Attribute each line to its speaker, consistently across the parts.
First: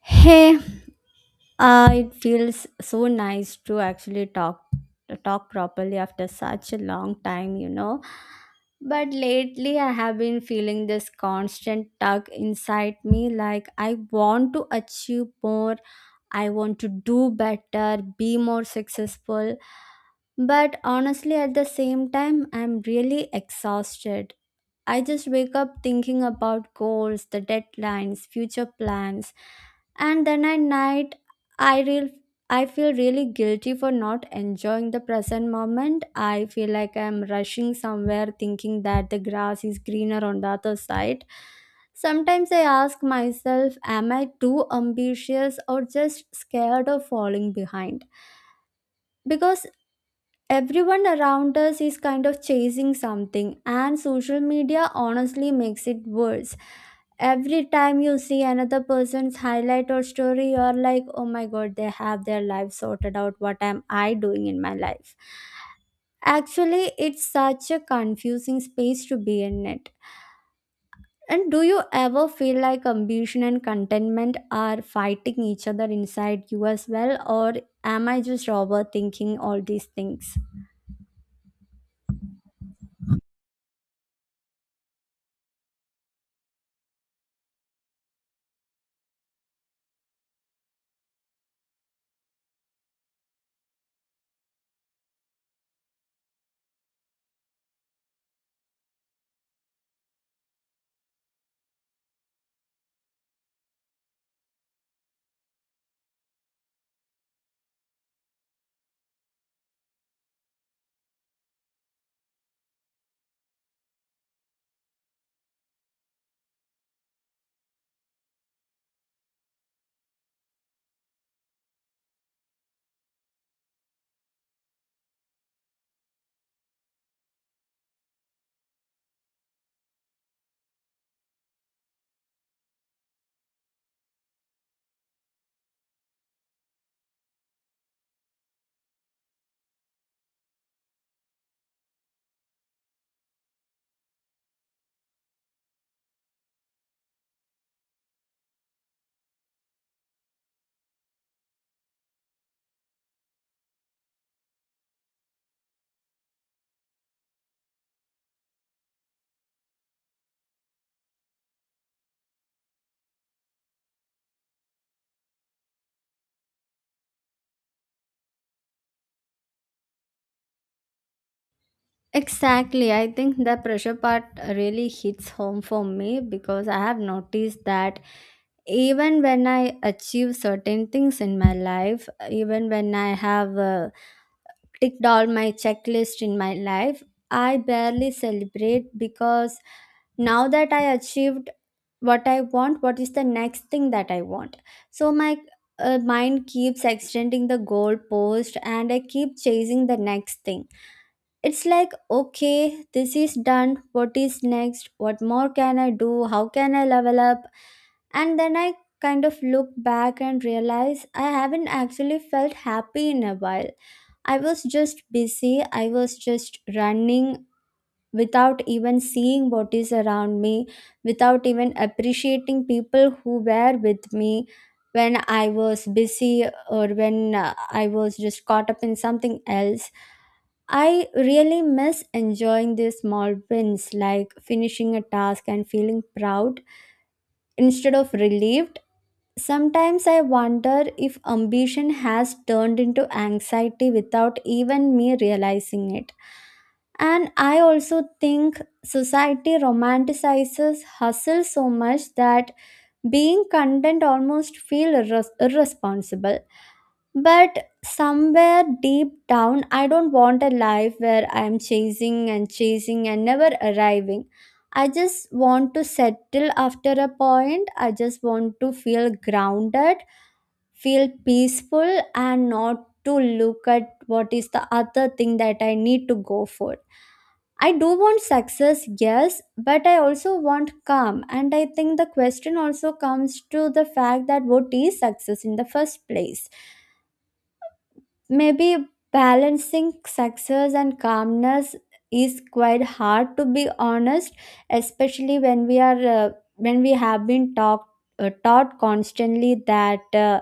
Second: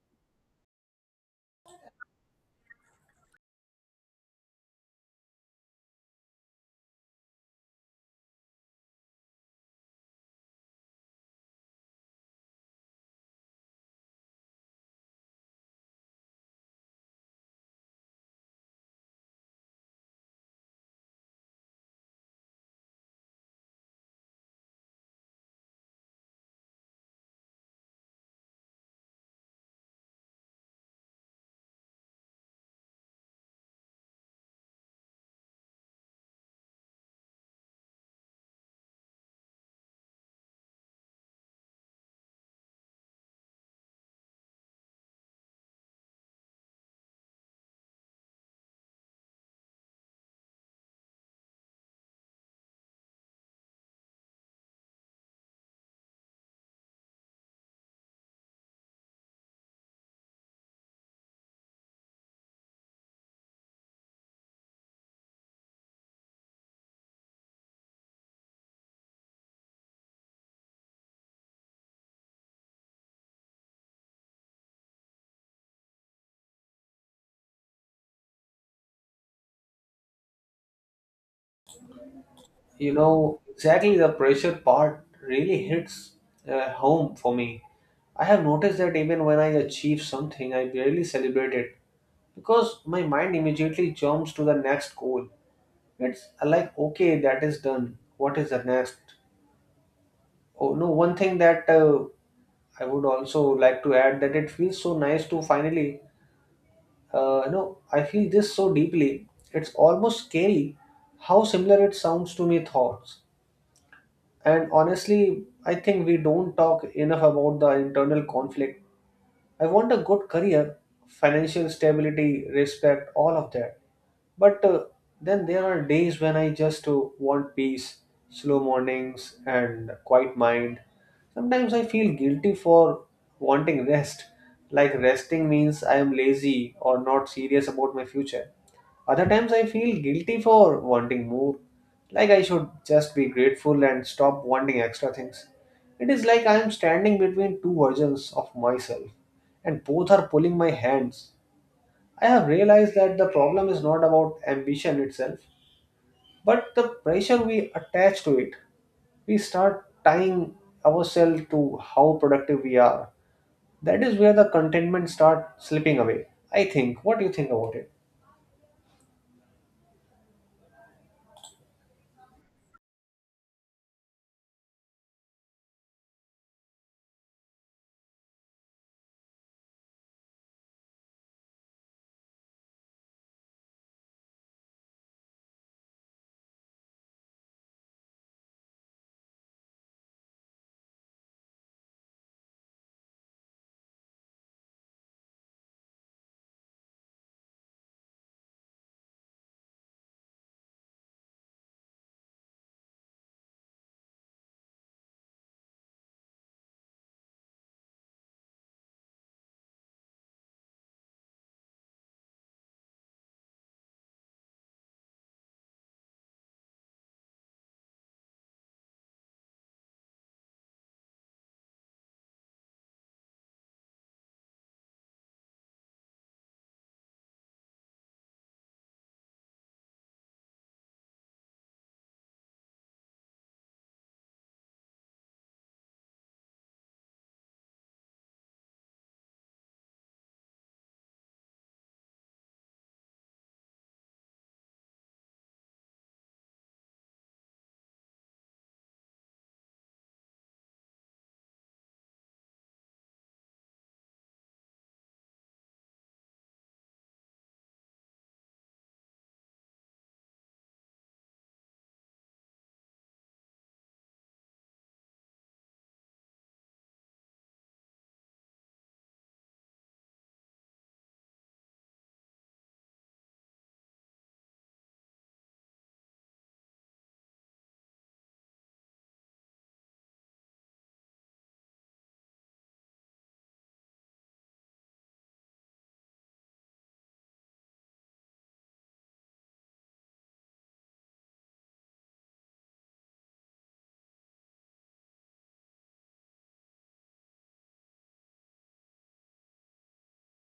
Speaker 1: Hey, it feels so nice to actually talk properly after such a long time, you know. But lately, I have been feeling this constant tug inside me, like I want to achieve more, I want to do better, be more successful. But honestly, at the same time, I'm really exhausted. I just wake up thinking about goals, the deadlines, future plans, and then at night I real I feel really guilty for not enjoying the present moment. I feel like I'm rushing somewhere, thinking that the grass is greener on the other side. Sometimes I ask myself, am I too ambitious or just scared of falling behind? Because everyone around us is kind of chasing something, and social media honestly makes it worse. Every time you see another person's highlight or story, you're like, oh my god, they have their life sorted out. What am I doing in my life? Actually, it's such a confusing space to be in it. And do you ever feel like ambition and contentment are fighting each other inside you as well, or am I just overthinking all these things?
Speaker 2: You know exactly, the pressure part really hits home for me. I have noticed that even when I achieve something, I barely celebrate it because my mind immediately jumps to the next goal. It's like, okay, that is done, what is the next? Oh no, one thing that I would also like to add that it feels so nice to finally I feel this so deeply. It's almost scary how similar it sounds to my thoughts. And honestly, I think we don't talk enough about the internal conflict. I want a good career, financial stability, respect, all of that. But then there are days when I just want peace, slow mornings, and quiet mind. Sometimes I feel guilty for wanting rest, like resting means I am lazy or not serious about my future. Other times I feel guilty for wanting more, like I should just be grateful and stop wanting extra things. It is like I am standing between two versions of myself, and both are pulling my hands. I have realized that the problem is not about ambition itself, but the pressure we attach to it. We start tying ourselves to how productive we are. That is where the contentment starts slipping away, I think. What do you think about it?
Speaker 1: Exactly. I think the pressure part really hits home for me, because I have noticed that even when I achieve certain things in my life, even when I have ticked all my checklist in my life, I barely celebrate, because now that I achieved what I want, what is the next thing that I want? So my mind keeps extending the goal post, and I keep chasing the next thing. It's like, okay, this is done. What is next? What more can I do? How can I level up? And then I kind of look back and realize I haven't actually felt happy in a while. I was just busy. I was just running without even seeing what is around me, without even appreciating people who were with me when I was busy, or when I was just caught up in something else. I really miss enjoying these small wins, like finishing a task and feeling proud instead of relieved. Sometimes I wonder if ambition has turned into anxiety without even me realizing it. And I also think society romanticizes hustle so much that being content almost feels irresponsible. But somewhere deep down, I don't want a life where I'm chasing and chasing and never arriving. I just want to settle after a point. I just want to feel grounded, feel peaceful, and not to look at what is the other thing that I need to go for. I do want success, yes, but I also want calm. And I think the question also comes to the fact that what is success in the first place? Maybe balancing success and calmness is quite hard, to be honest, especially when we are when we have been talked taught constantly that uh,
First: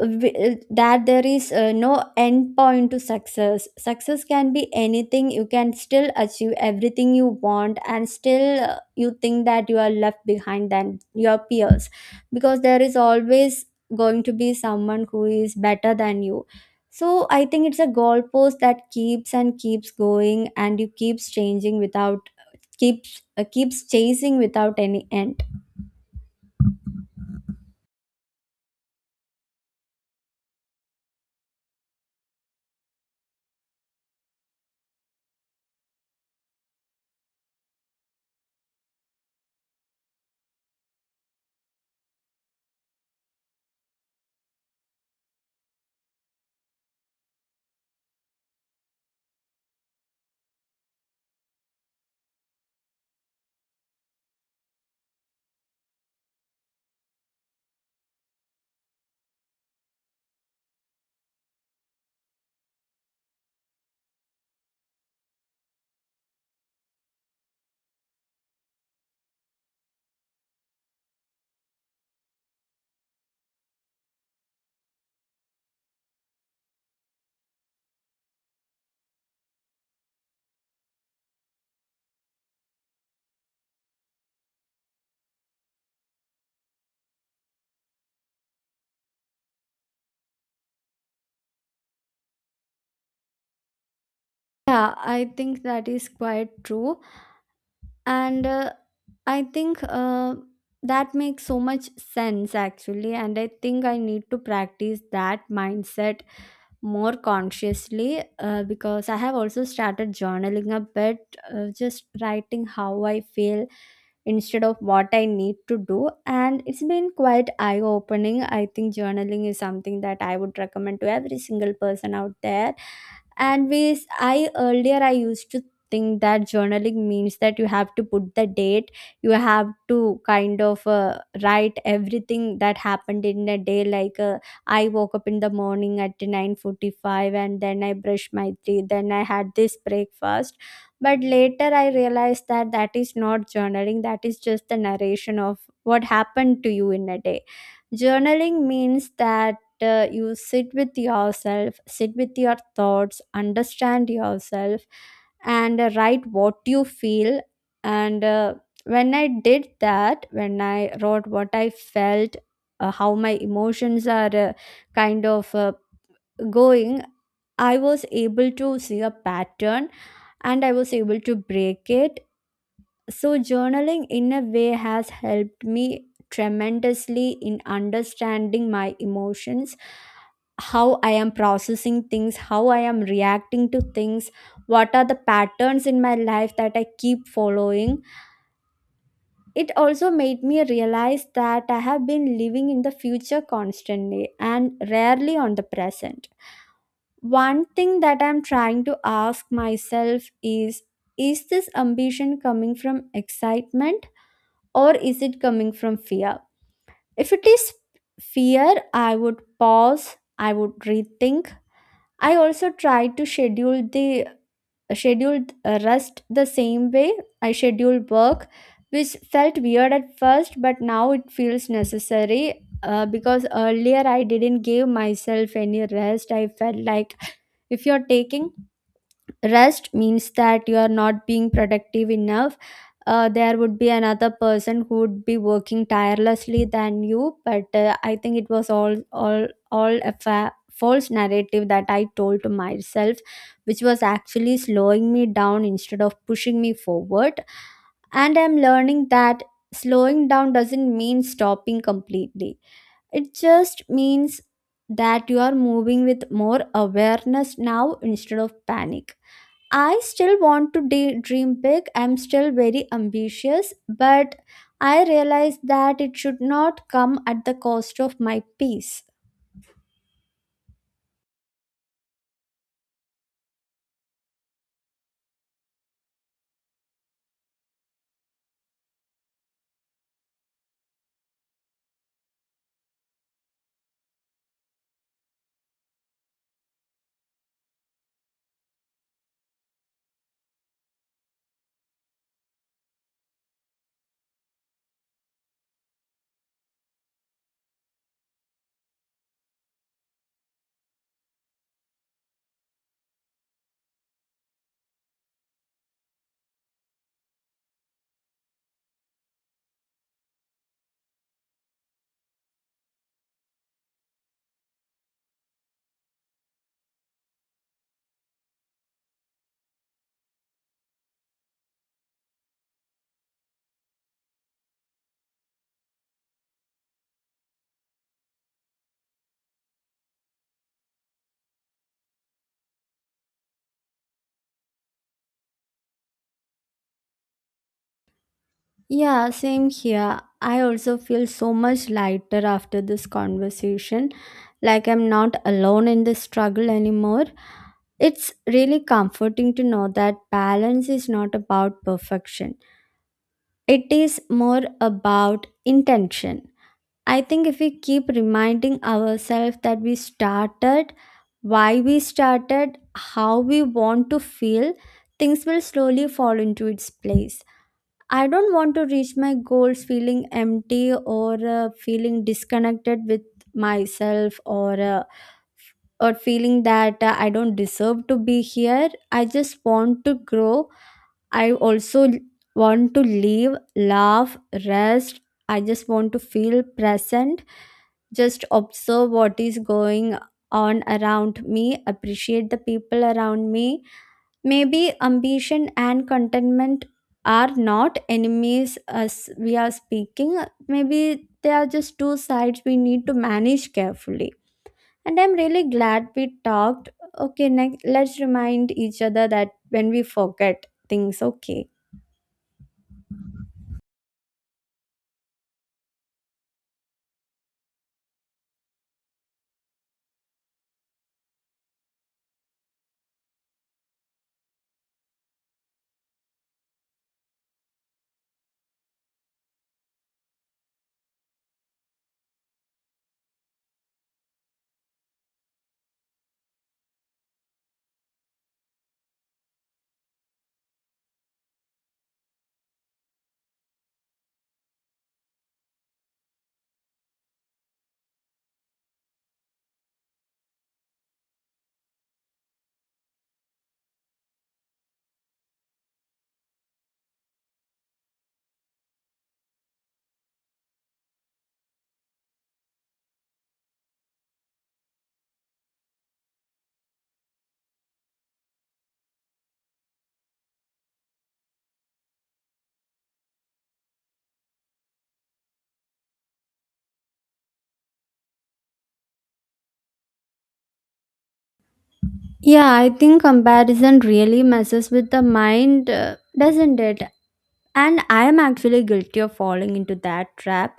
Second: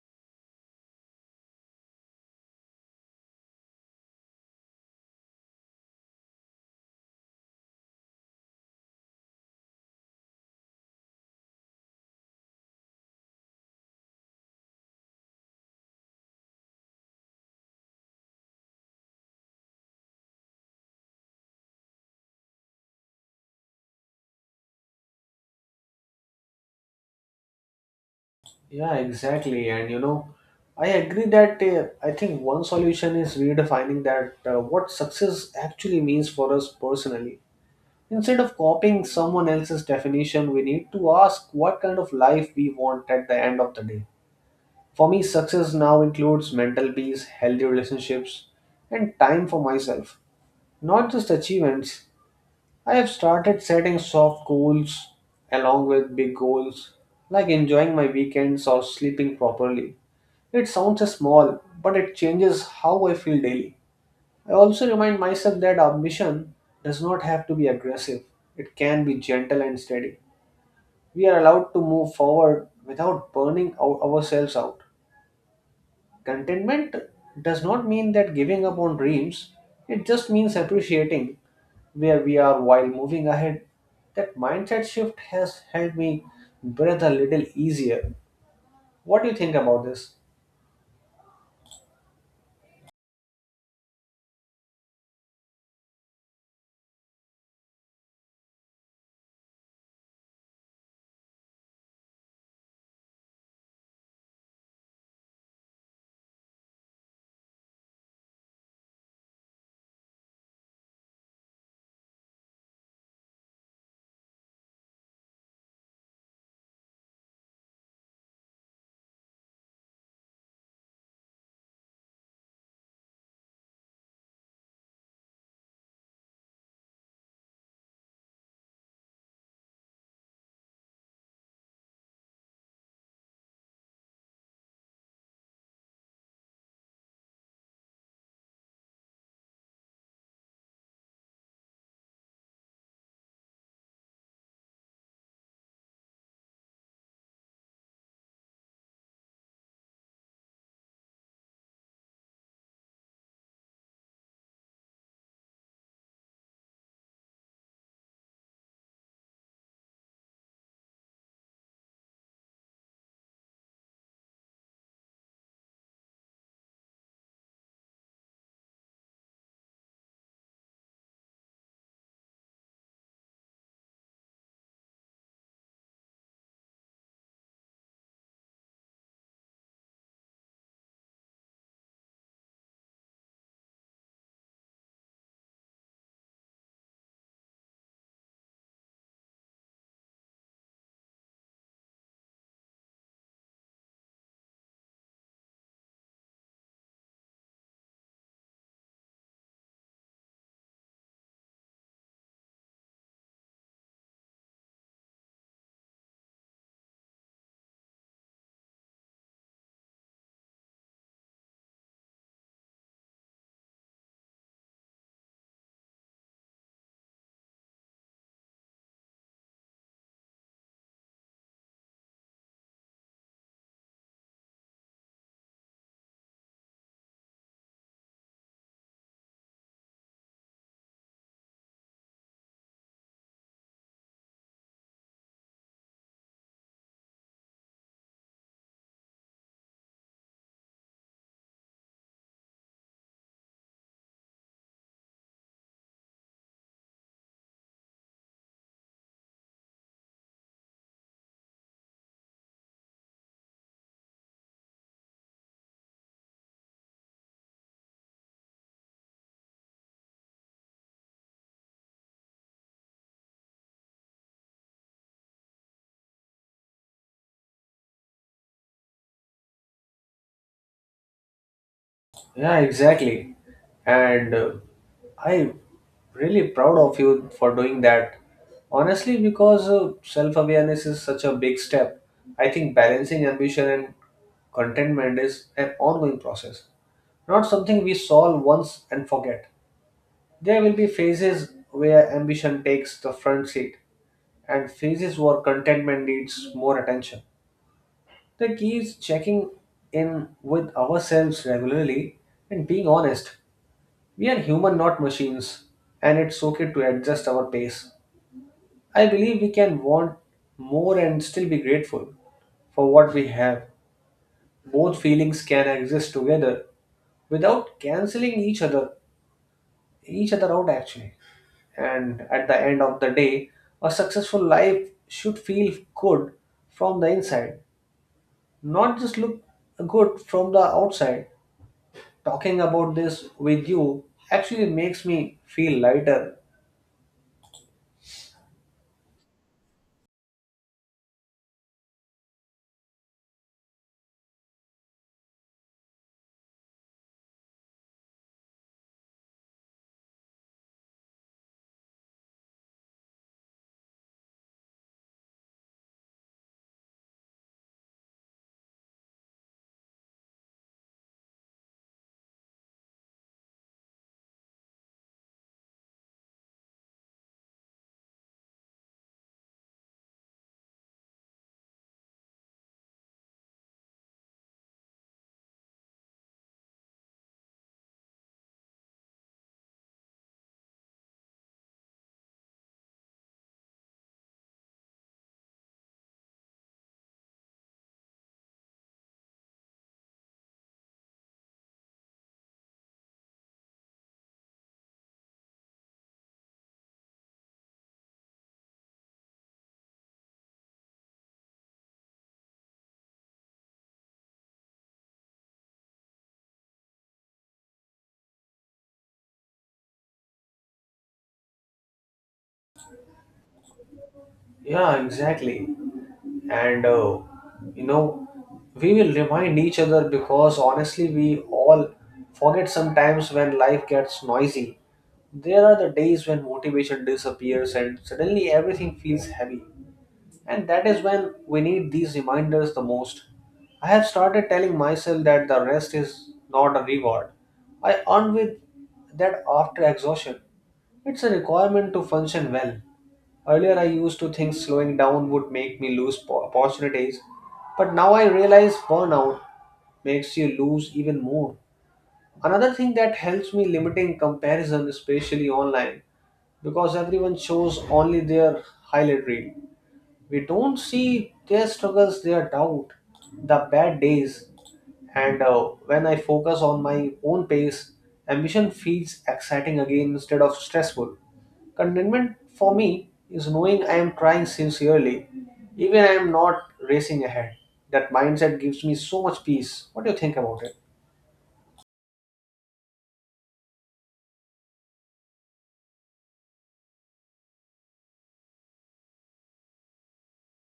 Speaker 1: w- that there is no end point to success. Success can be anything. You can still achieve everything you want and still you think that you are left behind than your peers, because there is always going to be someone who is better than you. So I think it's a goalpost that keeps and keeps going, and you keeps changing without keeps chasing without any end.
Speaker 2: Yeah, exactly. And you know, I agree that I think one solution is redefining that what success actually means for us personally. Instead of copying someone else's definition, we need to ask what kind of life we want at the end of the day. For me, success now includes mental peace, healthy relationships, and time for myself, not just achievements. I have started setting soft goals along with big goals, like enjoying my weekends or sleeping properly. It sounds small, but it changes how I feel daily. I also remind myself that ambition does not have to be aggressive, it can be gentle and steady. We are allowed to move forward without burning ourselves out. Contentment does not mean that giving up on dreams, it just means appreciating where we are while moving ahead. That mindset shift has helped me breathe a little easier. What do you think about this?
Speaker 1: Yeah, I think that is quite true. And I think that makes so much sense, actually. And I think I need to practice that mindset more consciously, because I have also started journaling a bit, just writing how I feel instead of what I need to do. And it's been quite eye opening. I think journaling is something that I would recommend to every single person out there. And we, I earlier I used to think that journaling means that you have to put the date, you have to kind of write everything that happened in a day. Like I woke up in the morning at 9:45, and then I brushed my teeth, then I had this breakfast. But later I realized that that is not journaling, that is just the narration of what happened to you in a day. Journaling means that you sit with yourself, sit with your thoughts, understand yourself, and write what you feel. And when I did that, when I wrote what I felt, how my emotions are kind of going, I was able to see a pattern, and I was able to break it. So, journaling in a way has helped me tremendously in understanding my emotions, how I am processing things, how I am reacting to things, what are the patterns in my life that I keep following. It also made me realize that I have been living in the future constantly and rarely on the present. One thing that I'm trying to ask myself is this ambition coming from excitement, or is it coming from fear? If it is fear, I would pause, I would rethink. I also try to schedule the scheduled rest the same way I schedule work, which felt weird at first, but now it feels necessary. Because earlier I didn't give myself any rest. I felt like if you're taking rest means that you are not being productive enough, there would be another person who would be working tirelessly than you. But I think it was all a false narrative that I told to myself, which was actually slowing me down instead of pushing me forward. And I'm learning that slowing down doesn't mean stopping completely. It just means that you are moving with more awareness now instead of panic. I still want to dream big. I'm still very ambitious, but I realize that it should not come at the cost of my peace.
Speaker 2: Yeah, exactly. And I really proud of you for doing that. Honestly, because self-awareness is such a big step. I think balancing ambition and contentment is an ongoing process, not something we solve once and forget. There will be phases where ambition takes the front seat and phases where contentment needs more attention. The key is checking in with ourselves regularly and being honest. We are human, not machines, and it's okay to adjust our pace. I believe we can want more and still be grateful for what we have. Both feelings can exist together without canceling each other out actually. And at the end of the day, a successful life should feel good from the inside, not just look good from the outside. Talking about this with you actually makes me feel lighter.
Speaker 1: Yeah, same here. I also feel so much lighter after this conversation. Like I'm not alone in this struggle anymore. It's really comforting to know that balance is not about perfection, it is more about intention. I think if we keep reminding ourselves that we started, why we started, how we want to feel, things will slowly fall into its place. I don't want to reach my goals feeling empty, or feeling disconnected with myself, or feeling that I don't deserve to be here. I just want to grow. I also l- want to live, laugh, rest. I just want to feel present. Just observe what is going on around me, appreciate the people around me. Maybe ambition and contentment are not enemies, as we are speaking. Maybe they are just two sides we need to manage carefully. And I'm really glad we talked. Okay, next, let's remind each other that when we forget things, okay.
Speaker 2: Yeah, exactly. and you know, we will remind each other because honestly we all forget sometimes. When life gets noisy, there are the days when motivation disappears and suddenly everything feels heavy, and that is when we need these reminders the most. I have started telling myself that the rest is not a reward I earn with that after exhaustion, it's a requirement to function well. Earlier, I used to think slowing down would make me lose opportunities, but now I realize burnout makes you lose even more. Another thing that helps me, limiting comparison, especially online, because everyone shows only their highlight reel. We don't see their struggles, their doubt, the bad days. And when I focus on my own pace, ambition feels exciting again instead of stressful. Contentment for me is knowing I am trying sincerely, even I am not racing ahead. That mindset gives me so much peace. What do you think about it?
Speaker 1: Yeah, I think comparison really messes with the mind, doesn't it? And I am actually guilty of falling into that trap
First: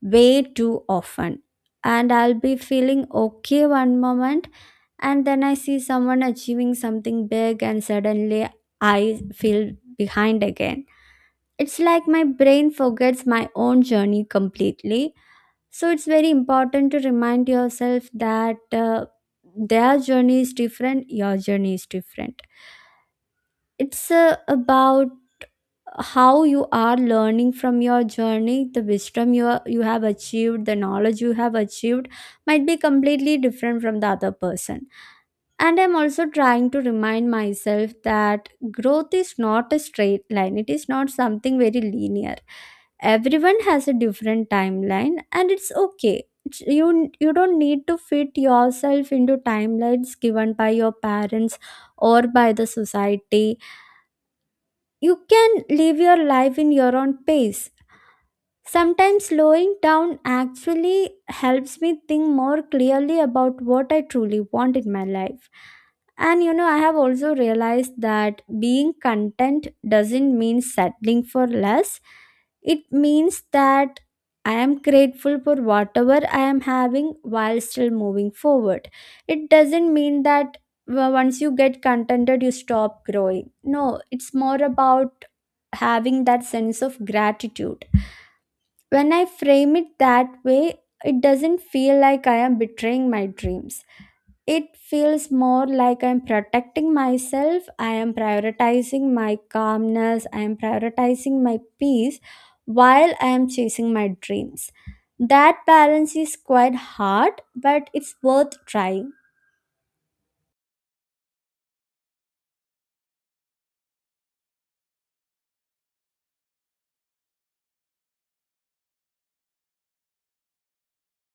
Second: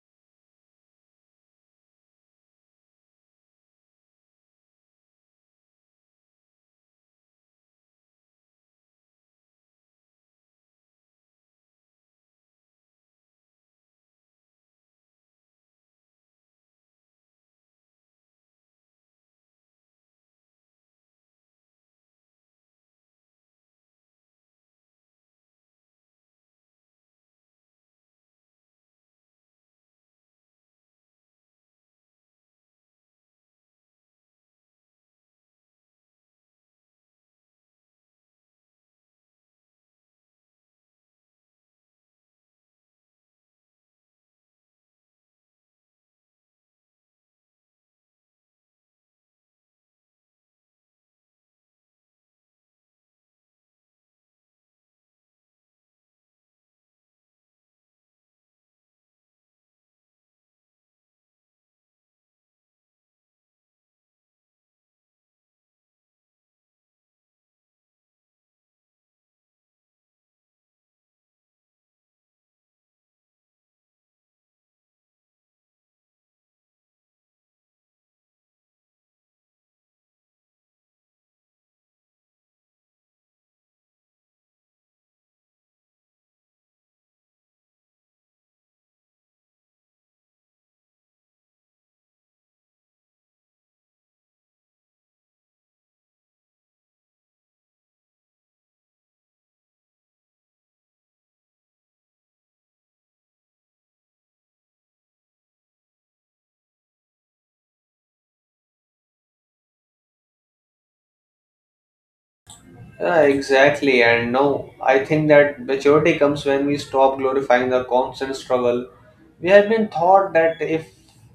Speaker 1: way too often. And I'll be feeling okay one moment, and then I see someone achieving something big, and suddenly I feel behind again. It's like my brain forgets my own journey completely. So it's very important to remind yourself that their journey is different, your journey is different. It's about how you are learning from your journey. The wisdom you are, you have achieved, the knowledge you have achieved might be completely different from the other person. And I'm also trying to remind myself that growth is not a straight line. It is not something very linear. Everyone has a different timeline, and it's okay. You you don't need to fit yourself into timelines given by your parents or by the society. You can live your life in your own pace. Sometimes slowing down actually helps me think more clearly about what I truly want in my life. And you know, I have also realized that being content doesn't mean settling for less. It means that I am grateful for whatever I am having while still moving forward. It doesn't mean that, well, once you get contented, you stop growing. No, it's more about having that sense of gratitude. When I frame it that way, it doesn't feel like I am betraying my dreams. It feels more like I am protecting myself, I am prioritizing my calmness, I am prioritizing my peace while I am chasing my dreams. That balance is quite hard, but it's worth trying.
Speaker 2: Yeah, exactly. And no, I think that maturity comes when we stop glorifying the constant struggle. We have been taught that if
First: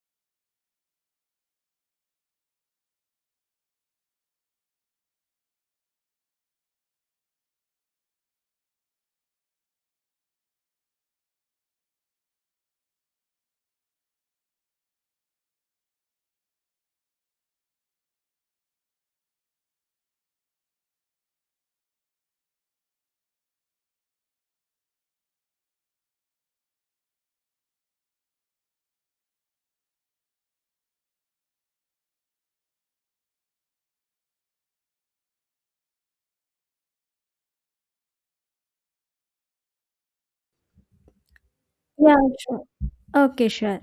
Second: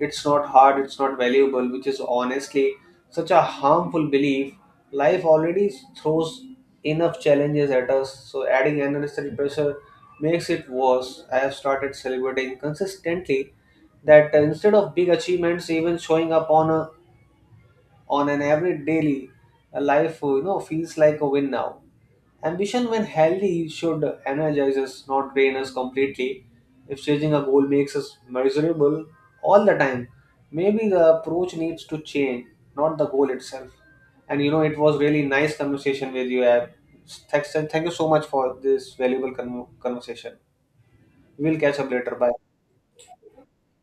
Speaker 2: it's not hard, it's not valuable, which is honestly such a harmful belief. Life already throws enough challenges at us, so adding unnecessary pressure makes it worse. I have started celebrating consistently that instead of big achievements, even showing up on a on an average daily life feels like a win now. Ambition, when healthy, should energize us, not drain us completely. If chasing a goal makes us miserable all the time, maybe the approach needs to change, not the goal itself. And you know, it was really nice conversation with you, Ab. Thank you so much for this valuable conversation. We'll catch up
Speaker 1: Yeah,
Speaker 2: later. Bye.
Speaker 1: sure. Okay, sure.